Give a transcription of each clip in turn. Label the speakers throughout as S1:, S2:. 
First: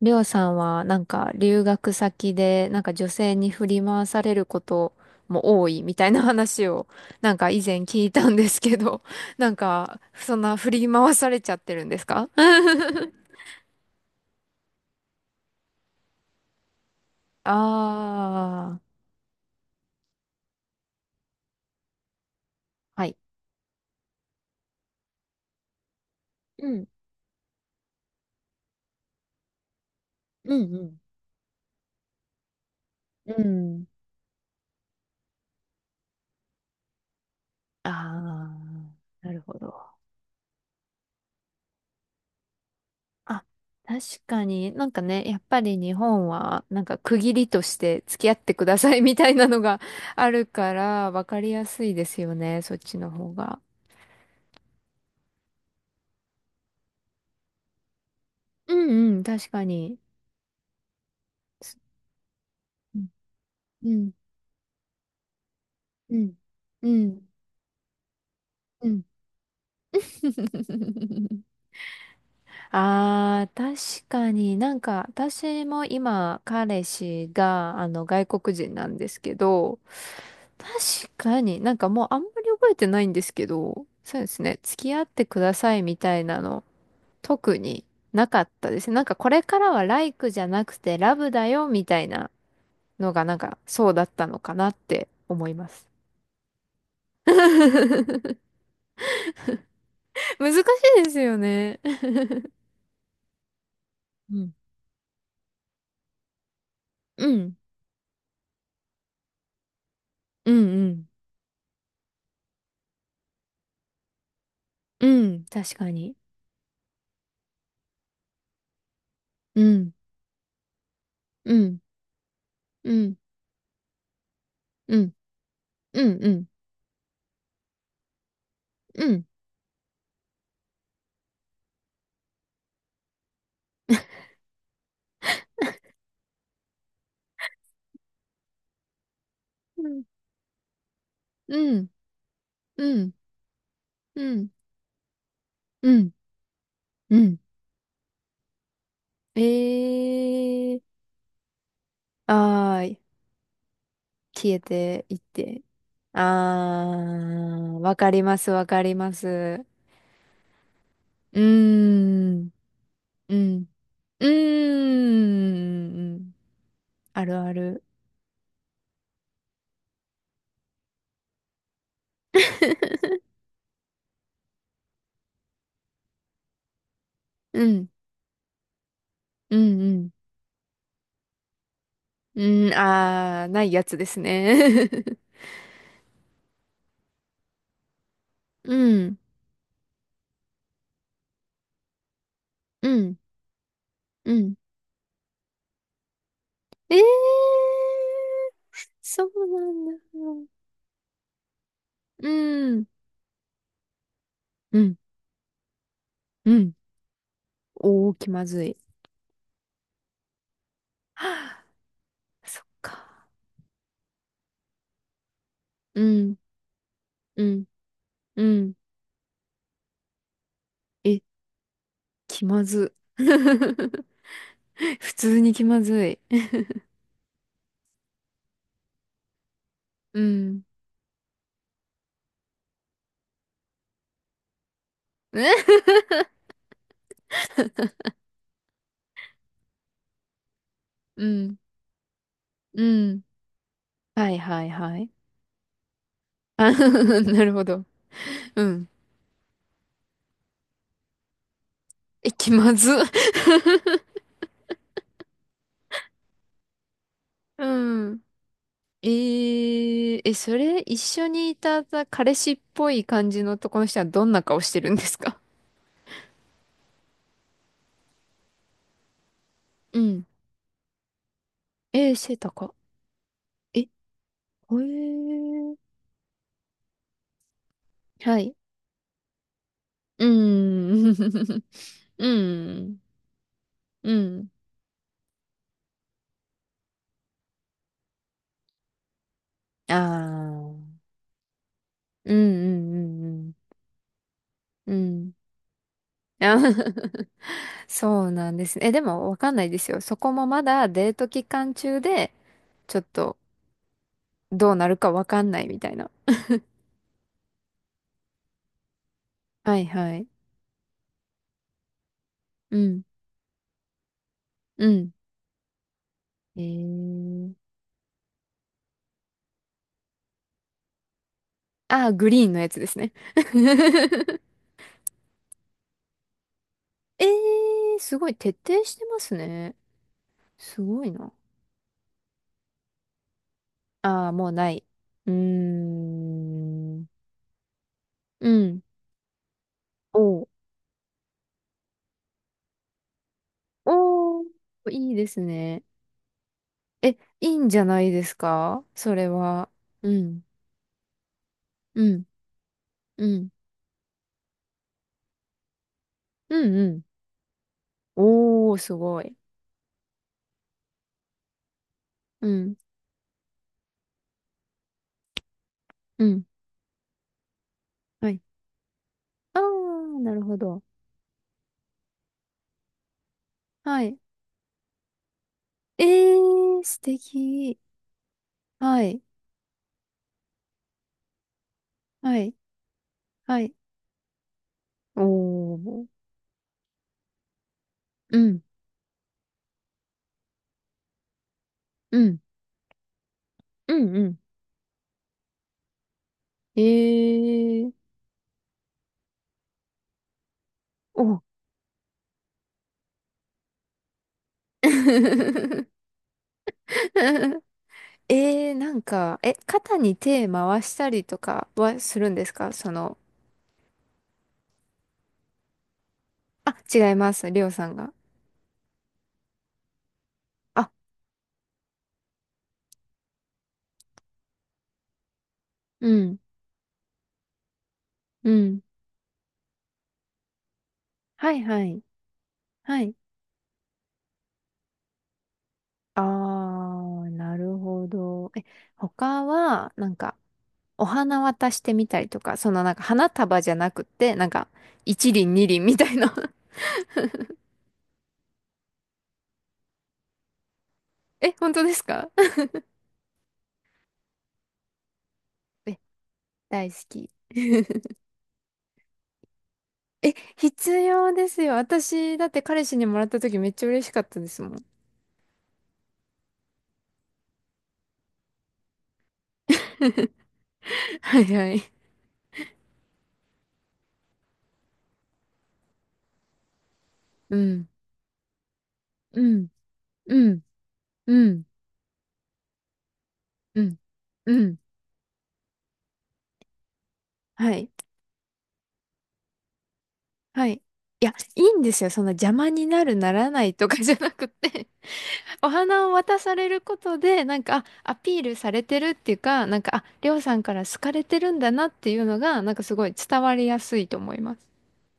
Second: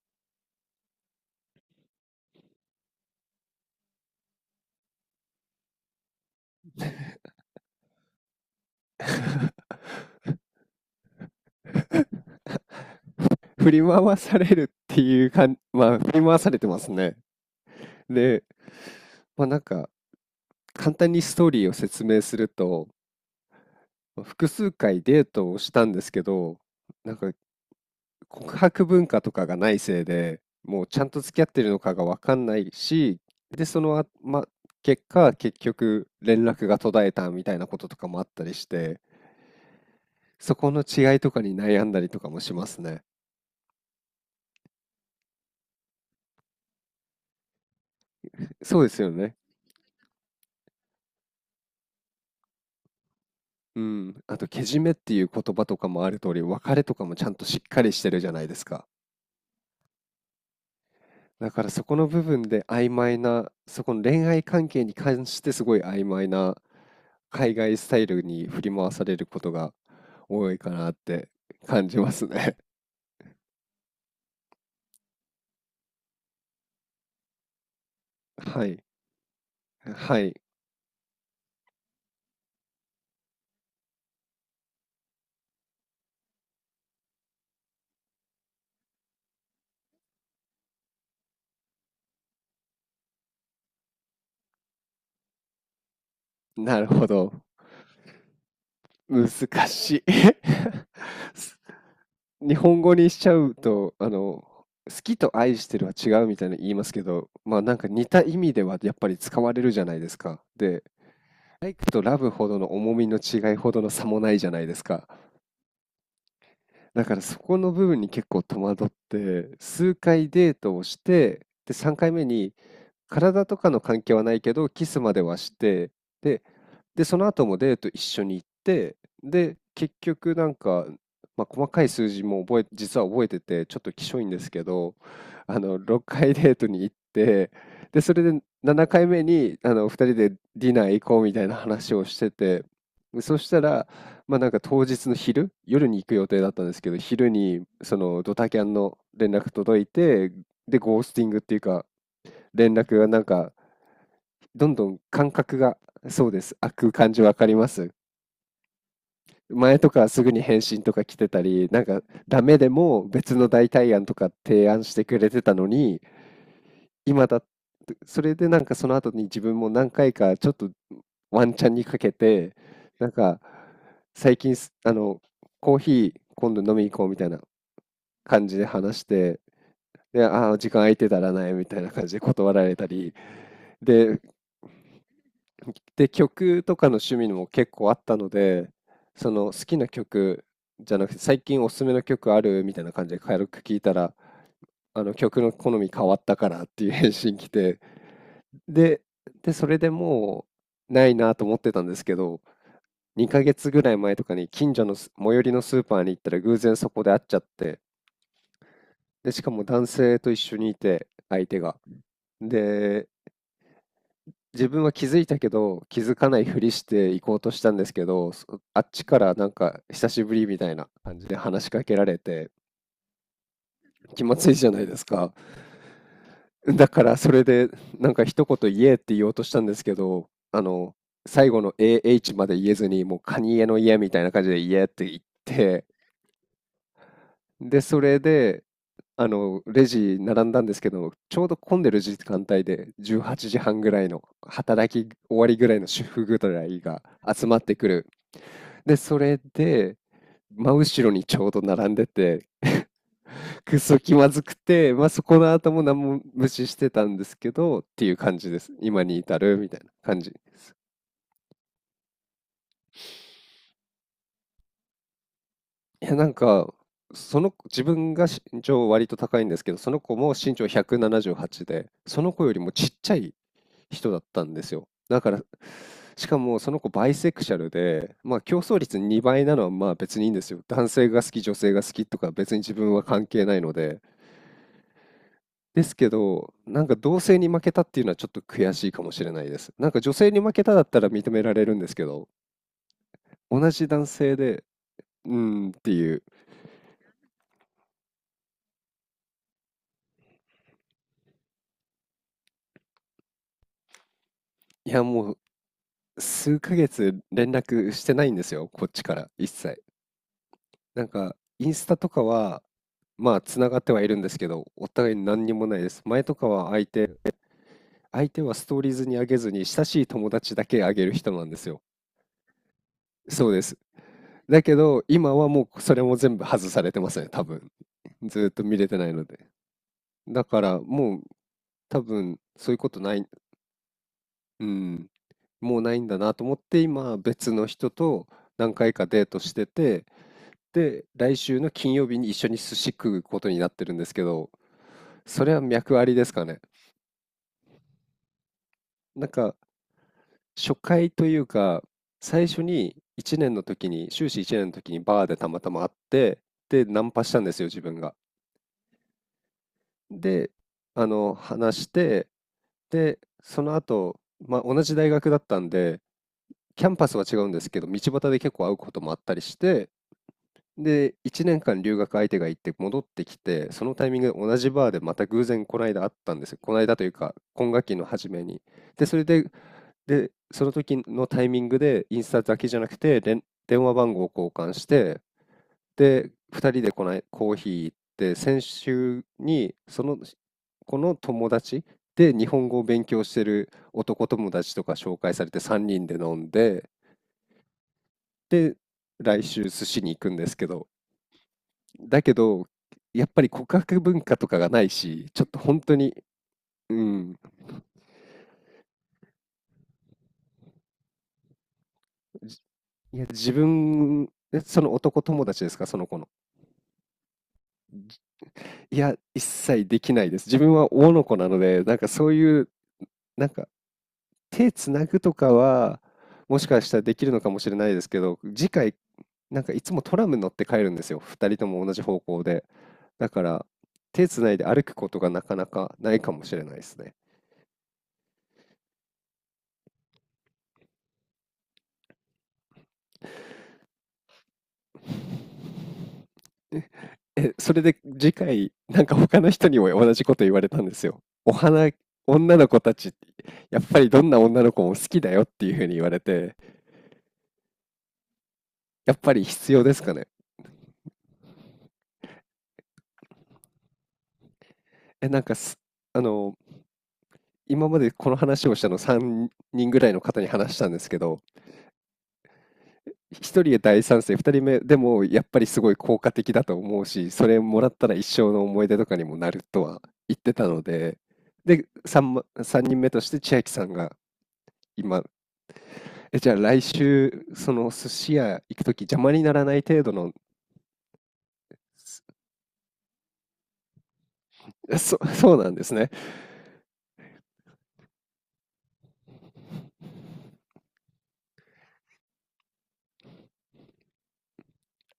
S1: りょうさんは留学先で女性に振り回されることも多いみたいな話を以前聞いたんですけど、そんな振り回されちゃってるんですか？
S2: 振り回されるっていうかん、まあ、振り回されてますね。
S1: あ
S2: で、
S1: あー、
S2: まあ、なんか、簡単にストーリーを説明すると、
S1: はい。
S2: 複数回デートをしたんですけど、
S1: うん、
S2: なんか告白文化とかがないせいで、
S1: う
S2: もうち
S1: ん、
S2: ゃんと付き合ってるのかがわかんないし、
S1: う
S2: で、
S1: ん。う
S2: そ
S1: ん。
S2: のあ、ま、結果、結局連絡が途絶えたみたいなこと
S1: あ
S2: とかもあったり
S1: あ、
S2: して、
S1: なるほど。
S2: そこの違いとかに悩んだりとかもしますね。
S1: あ、確かに、やっぱり日本は区切りとして付き合ってくだ
S2: そうで
S1: さい
S2: すよ
S1: みたい
S2: ね。
S1: なのが あるから分かりやすいですよね、そっちの方が。
S2: うん。あと、けじめっていう言葉とかもある通り、別れとかもちゃんとしっかりしてるじゃないです
S1: う
S2: か。
S1: んうん、確かに。
S2: だからそこの部分で曖
S1: うん、
S2: 昧な、そ
S1: う
S2: この
S1: ん、
S2: 恋愛関係に関してすごい曖
S1: う
S2: 昧
S1: ん、
S2: な
S1: うん。
S2: 海外スタイルに振り
S1: う
S2: 回
S1: ん。
S2: されることが多いかなって 感じますね。
S1: ああ、確かに私も今彼氏があの外国
S2: は
S1: 人
S2: い。
S1: なんですけど、
S2: はい。
S1: 確かにもうあんまり覚えてないんですけど、そうですね、付き合ってくださいみたいなの特になかったですね。これからはライクじゃなくてラブだよみたいなのがそうだったのかなって思います。
S2: なるほど。難し
S1: 難し
S2: い。
S1: いです よ
S2: す
S1: ね。
S2: 日本語にしちゃうと、あ
S1: う
S2: の、
S1: ん。
S2: 好きと愛してるは違うみたいな言いますけ
S1: う
S2: ど、
S1: ん。
S2: まあなんか似た意味ではやっぱり使われるじゃないですか。
S1: う
S2: で、
S1: んうん。
S2: とラブほどの重みの違いほどの差もないじゃないです
S1: う
S2: か。
S1: ん。確かに。
S2: だからそこの部分に結構戸惑って
S1: うん、
S2: 数回デートをして、
S1: う
S2: で、
S1: ん、
S2: 3回目に
S1: うん、
S2: 体とかの関係はないけどキ
S1: う
S2: スま
S1: ん、
S2: ではして、
S1: うん、う
S2: で、
S1: ん、
S2: で、その後もデート一緒に行って、
S1: うん、
S2: で、結局なんか、まあ、細かい数字も実は覚えててちょっときしょいんですけど、あの、6回デートに行って、で、それで7回目に、あ
S1: う
S2: の、
S1: ん、
S2: 2人でディナー行こうみたいな
S1: うん、
S2: 話をしてて、
S1: うん、
S2: そしたら、
S1: う
S2: まあ、な
S1: ん、
S2: んか当日の昼、夜
S1: う
S2: に行
S1: ん、
S2: く予定だったんですけど、
S1: う
S2: 昼
S1: ん。
S2: にそのドタキャンの連絡届い
S1: え
S2: て、で、
S1: ー、
S2: ゴースティングっていうか、連
S1: あー、
S2: 絡がなんか、
S1: 消え
S2: どんどん
S1: ていっ
S2: 感覚
S1: て。
S2: が、そうです、開
S1: あ
S2: く感じわかりま
S1: ー、
S2: す。
S1: わかります、わかります。
S2: 前とかすぐに返信とか来て
S1: うー
S2: たり、なんかダ
S1: ん、
S2: メでも別
S1: う
S2: の
S1: ん、
S2: 代替案と
S1: う
S2: か提案してくれてたのに、
S1: ーん。あ
S2: 今
S1: る
S2: だ
S1: ある。
S2: それでなんかその後に自分も何回かちょっとワンチャンにかけて、なんか最近あの、コーヒー今度飲み行こうみたいな
S1: うん、
S2: 感じで話して、
S1: うん、うん。
S2: で、ああ、時間空いてたらないみたいな感じで断ら
S1: うん、
S2: れたり、
S1: あー、ないやつです
S2: で、
S1: ね。
S2: 曲とかの趣味も結構あったので、
S1: うん、
S2: その好きな曲じゃなくて、最近おすすめの曲あるみたい
S1: う
S2: な感じ
S1: ん、
S2: で軽く聞いたら、
S1: うん。
S2: あの曲の好み変わったからっていう
S1: え
S2: 返信来
S1: ー、
S2: て、で、
S1: そうな
S2: それで
S1: ん
S2: も
S1: だ。
S2: うないなと思ってたんですけ
S1: う
S2: ど、
S1: ん。
S2: 2ヶ月ぐらい前とかに近
S1: う
S2: 所の
S1: ん。
S2: 最寄りのスーパーに行ったら
S1: う
S2: 偶
S1: ん。
S2: 然そこで会っちゃって、
S1: おー、気まずい。
S2: で、しかも男性と一緒にいて、相手
S1: は
S2: が。
S1: あ、そっ
S2: で、
S1: か。
S2: 自分は気づいたけど、気
S1: う
S2: づか
S1: ん。
S2: ないふりして行こう
S1: う
S2: とし
S1: ん。
S2: たんですけど、
S1: うん。
S2: あっちからなんか久しぶりみたいな感
S1: え、
S2: じで話しかけられ
S1: 気
S2: て、
S1: まず。
S2: 気まずいじゃないです
S1: 普
S2: か。
S1: 通に気まずい。
S2: だからそれでなんか一言言えって言おうとしたんですけ
S1: う
S2: ど、あ
S1: ん。
S2: の、最後の AH まで言えずに、もうカニエの家みたいな感じで言えって言って、で、それで、あの、レジ並んだんですけど、
S1: う
S2: ちょうど
S1: ん。
S2: 混んでる時間帯
S1: う
S2: で18
S1: ん。
S2: 時半ぐらいの
S1: はいはい
S2: 働
S1: は
S2: き
S1: い。
S2: 終わりぐらいの主婦ぐら
S1: あ
S2: いが
S1: な
S2: 集
S1: る
S2: まっ
S1: ほ
S2: て
S1: ど。
S2: くる。
S1: うん。
S2: で、それで、真後ろにちょうど並んで
S1: え、
S2: て、
S1: 気まず。
S2: くそ気まずくて、まあ、そこの後も何も無視してたんですけ
S1: う
S2: ど、っていう
S1: ん。
S2: 感じです。今
S1: え
S2: に至るみたいな感
S1: ー、え、
S2: じ。
S1: それ、一緒にいた彼氏っぽい感じの男の人はどんな顔してるんですか？
S2: いや、なんか、その自分が身長割と高いんですけど、そ
S1: う
S2: の子
S1: ん。
S2: も身長178で、
S1: えー、
S2: その
S1: 背
S2: 子よりも
S1: 高。
S2: ちっちゃい
S1: え、へえ。
S2: 人だったんですよ。だから、しかもその子バイセクシャルで、ま
S1: は
S2: あ
S1: い。
S2: 競争率2倍なのはまあ別
S1: う
S2: にいいんですよ。男性が好き、女
S1: ーん。
S2: 性が好きと
S1: う
S2: か別に自分
S1: ん。
S2: は関係ないので、
S1: うん。
S2: ですけど、なんか同性に負けたっていうのはちょっと悔しいかもしれないです。なん
S1: あ
S2: か女性に負けただっ
S1: あ。
S2: たら認められるんですけど、
S1: うんうんうん
S2: 同じ男性で、
S1: うん。うん。
S2: うーんっていう。
S1: あー そうなんですね。え、でもわかんないですよ。そこもまだデート期間中で、ちょっとどうな
S2: い
S1: る
S2: や、
S1: かわ
S2: もう
S1: かんないみたいな。
S2: 数ヶ月連絡してないんですよ、こっちから一
S1: は
S2: 切。
S1: いはい。
S2: なんか、インスタとかは、
S1: うん。
S2: まあ、つながってはいるんですけど、
S1: う
S2: お
S1: ん。
S2: 互い何にもないです。前とか
S1: え
S2: は相手、
S1: ー。
S2: 相手はストーリーズに上げずに、親しい友達だけ上げる人なんですよ。
S1: ああ、グリーンのやつですね。
S2: そうです。だけど、今はもうそれも全部外されてます
S1: え
S2: ね、多分。
S1: ー、すごい
S2: ずーっ
S1: 徹
S2: と見
S1: 底
S2: れ
S1: し
S2: て
S1: て
S2: ない
S1: ま
S2: の
S1: す
S2: で。
S1: ね。
S2: だから
S1: すごい
S2: もう
S1: な。
S2: 多分そういうことない、
S1: ああ、もう
S2: う
S1: ない。
S2: ん、
S1: うー
S2: もうないんだなと思って、
S1: ん。
S2: 今別の人と
S1: う
S2: 何
S1: ん。
S2: 回かデートしてて、
S1: おう、
S2: で、来週の金曜日に一緒に寿司食うことになってるんですけ
S1: お
S2: ど、
S1: ー、いいです
S2: それは
S1: ね。
S2: 脈ありですかね？
S1: え、いいんじゃないですかそ
S2: な
S1: れ
S2: んか
S1: は？うん。
S2: 初回というか、
S1: うん。
S2: 最初に
S1: う
S2: 1
S1: ん。
S2: 年の時に、修士1年の時にバーでたまたま会って、
S1: うん
S2: で、
S1: う
S2: ナ
S1: ん。
S2: ンパしたんですよ、自分が。
S1: おー、すごい。
S2: で、あの、話して、
S1: うん。
S2: で、その後、まあ、同じ大学だったんで、
S1: うん。
S2: キャンパスは違うんですけど、道
S1: は
S2: 端で
S1: い。
S2: 結構会うこともあったりし
S1: あ
S2: て、
S1: ー、なるほど。
S2: で、1年間留学相手が行って戻ってきて、その
S1: は
S2: タイ
S1: い。
S2: ミングで同じバーでまた偶然この間
S1: え
S2: 会ったんですよ。この
S1: ー、
S2: 間
S1: 素
S2: というか、今
S1: 敵。
S2: 学期の初めに。
S1: は
S2: で、そ
S1: い。
S2: れで、で、その時のタイミングで、インス
S1: は
S2: タ
S1: い。
S2: だけじゃなくて、
S1: はい。
S2: 電話番号を交換して、
S1: おー。
S2: で、2人でこないコーヒー行って、
S1: う
S2: 先
S1: ん。
S2: 週に、その子の友達
S1: う
S2: で
S1: ん。
S2: 日本語を勉強してる
S1: うんう
S2: 男
S1: ん。
S2: 友達とか紹介されて3人で飲んで、
S1: えー。
S2: で、来週寿司に行くんですけど、
S1: お。
S2: だけど、やっぱり告白文化とかがないし、ちょっと本 当に、うん、
S1: えー、え、肩に手回したりとかはするんです
S2: じ
S1: かその、
S2: いや、自分、その男友達ですか、その子の。
S1: あ、違います、りょうさんが。
S2: いや、一切できないです。自分
S1: あ、
S2: は男の子なので、なんかそういう、なんか手つなぐとかは、
S1: うん、
S2: もしかしたらできるのかもしれないですけど、
S1: う
S2: 次
S1: ん。
S2: 回、なんかいつもトラム乗って帰るんですよ。二
S1: は
S2: 人
S1: い
S2: と
S1: は
S2: も同
S1: い、
S2: じ方向で。
S1: はい。
S2: だから、手つないで歩くことがなかなかな
S1: あ
S2: いかもしれないですね。
S1: ー、なるほど。え、他は、お花渡してみたりとか、その花束じゃなくて、一輪二輪みたいな。
S2: え、それで次回、なんか他の人にも同じこと言われたんですよ。
S1: え、
S2: お
S1: 本当
S2: 花、
S1: ですか？
S2: 女 の子たち、やっぱりどんな女の子も好きだよっていうふうに
S1: え、
S2: 言われて、
S1: 大好き。
S2: やっぱり必要ですかね？
S1: え、必要ですよ。私、だって彼氏にもらった時めっちゃ嬉しかったですもん。
S2: え、なんか、あの、今までこの話をしたの3人ぐらいの方に話したんですけ
S1: は
S2: ど、
S1: いはい。
S2: 1人で大賛成、2人目でもやっぱりすごい効果的だと思うし、そ
S1: う
S2: れも
S1: ん。
S2: らったら一生の思い出とかにも
S1: う
S2: なる
S1: ん、
S2: とは言っ
S1: う
S2: て
S1: ん、
S2: たので、
S1: うん、
S2: で、3、 3人目として千秋
S1: う
S2: さん
S1: ん、
S2: が
S1: うん。
S2: 今、え、じゃあ来週、
S1: は
S2: そ
S1: い、
S2: の寿司屋行くとき邪魔にならない程度の、
S1: はい。いや、いいんですよ。そんな邪魔になる、ならないとかじゃなくて
S2: そ う
S1: お
S2: なんです
S1: 花
S2: ね。
S1: を渡されることで、あ、アピールされてるっていうか、あ、りょうさんから好かれてるんだなっていうのが、すごい伝わりやすいと思います。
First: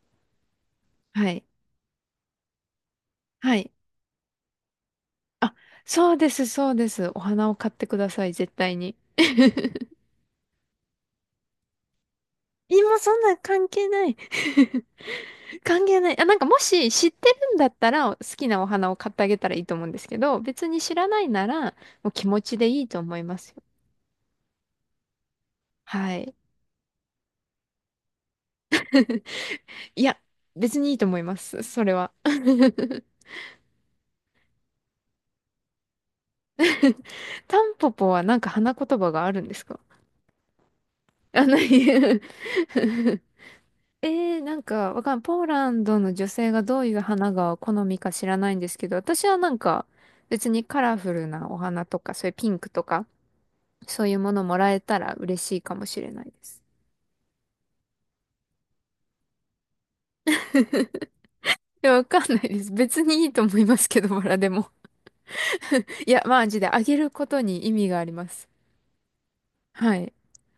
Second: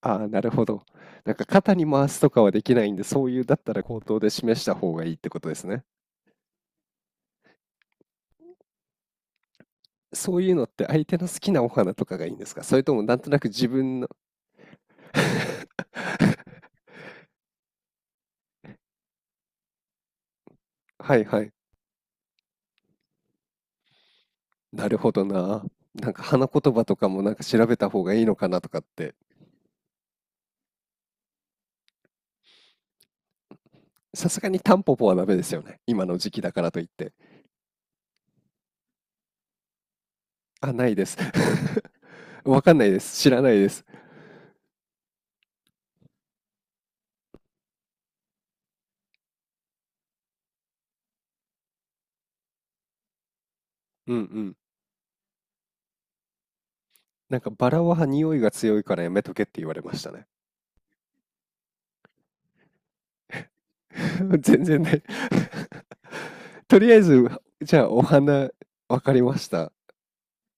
S2: ああ、なるほど。
S1: は
S2: なん
S1: い、
S2: か肩に回すとかはできないんで、そういう
S1: は
S2: だっ
S1: い。
S2: たら口頭で示した方がいいってこと
S1: あ、
S2: ですね。
S1: そうです、そうです。お花を買ってください、絶対に。
S2: そういうのって相手の好きなお花とかがいいんですか、それと
S1: 今
S2: も
S1: そ
S2: なん
S1: ん
S2: と
S1: な
S2: なく自
S1: 関係
S2: 分
S1: な
S2: の、
S1: い。 関係ない。あ、もし知ってるんだったら好きなお花を買ってあげたらいいと思うんですけど、別に知ら
S2: は
S1: な
S2: い
S1: い
S2: は
S1: な
S2: い。
S1: らもう気持ちでいいと思いますよ。
S2: なるほどな。なん
S1: は
S2: か
S1: い。
S2: 花言葉とかもなんか調べた方がいいのかなとかって。
S1: いや、別にいいと思います。それは。
S2: さすがにタンポポはダメですよね。今の時期だからといって。
S1: タンポポは花言葉があるんですか？
S2: あ、ないです。
S1: あ、ない。
S2: わかんないです。知らないです。
S1: えー、なんかわかんポーランドの女性がどういう花が好みか知らないんですけど、私は別にカラフルなお花とか、そういうピンクとか、そうい
S2: うん
S1: う
S2: う
S1: もの
S2: ん。
S1: もらえたら嬉しいかもしれないです。
S2: なんかバラは匂いが強いからやめとけって言われましたね。
S1: や、わかんないです。別にいいと思いますけど、バラ で
S2: 全
S1: も。
S2: 然ない。
S1: いや、マジ で、あ
S2: とり
S1: げ
S2: あえ
S1: るこ
S2: ず、
S1: とに意
S2: じゃ
S1: 味
S2: あ
S1: が
S2: お
S1: あります。
S2: 花、わかりました。
S1: はい。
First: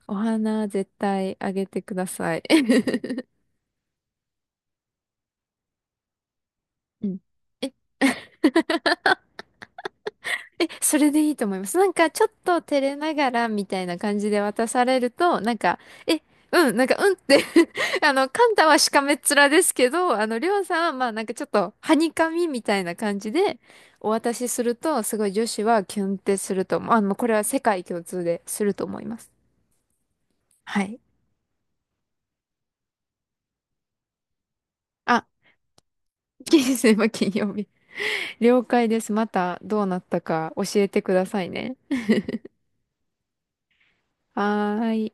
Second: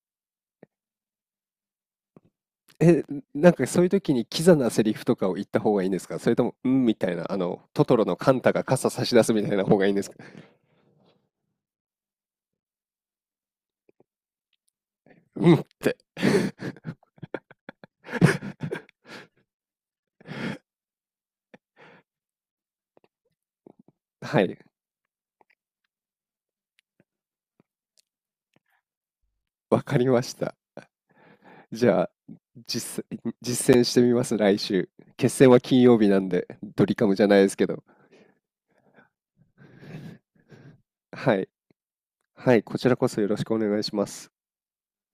S1: お花、絶対あげてください。
S2: え、なんかそういう時にキザなセリフとかを言った方がいいんですか、それとも、うん、み
S1: う
S2: たい
S1: ん、
S2: な、あの、
S1: え
S2: トトロのカンタが傘差し出すみたいな方がいいんですか、
S1: え、それでいいと思います。ちょっと照れながらみたいな感じで渡されると、
S2: うんって。
S1: え、うん、うんって あの、カンタはしかめっ面ですけど、あの、りょうさんは、まあ、ちょっと、はにかみみたいな感じで、お渡
S2: は
S1: し
S2: い、
S1: すると、すごい女子はキュンってすると思う。あの、これは世界共通ですると思います。
S2: わかりました。
S1: はい。
S2: じゃあ、実践してみます、来週。
S1: あ、
S2: 決戦は金曜日なんで、
S1: 金
S2: ド
S1: 星
S2: リカ
S1: は
S2: ムじゃ
S1: 金
S2: ないで
S1: 曜
S2: すけ
S1: 日。
S2: ど。
S1: 了解です。また、どうなったか教えてくだ
S2: は
S1: さ
S2: い。
S1: いね。
S2: はい、こちらこそよろしくお願いします。
S1: はーい。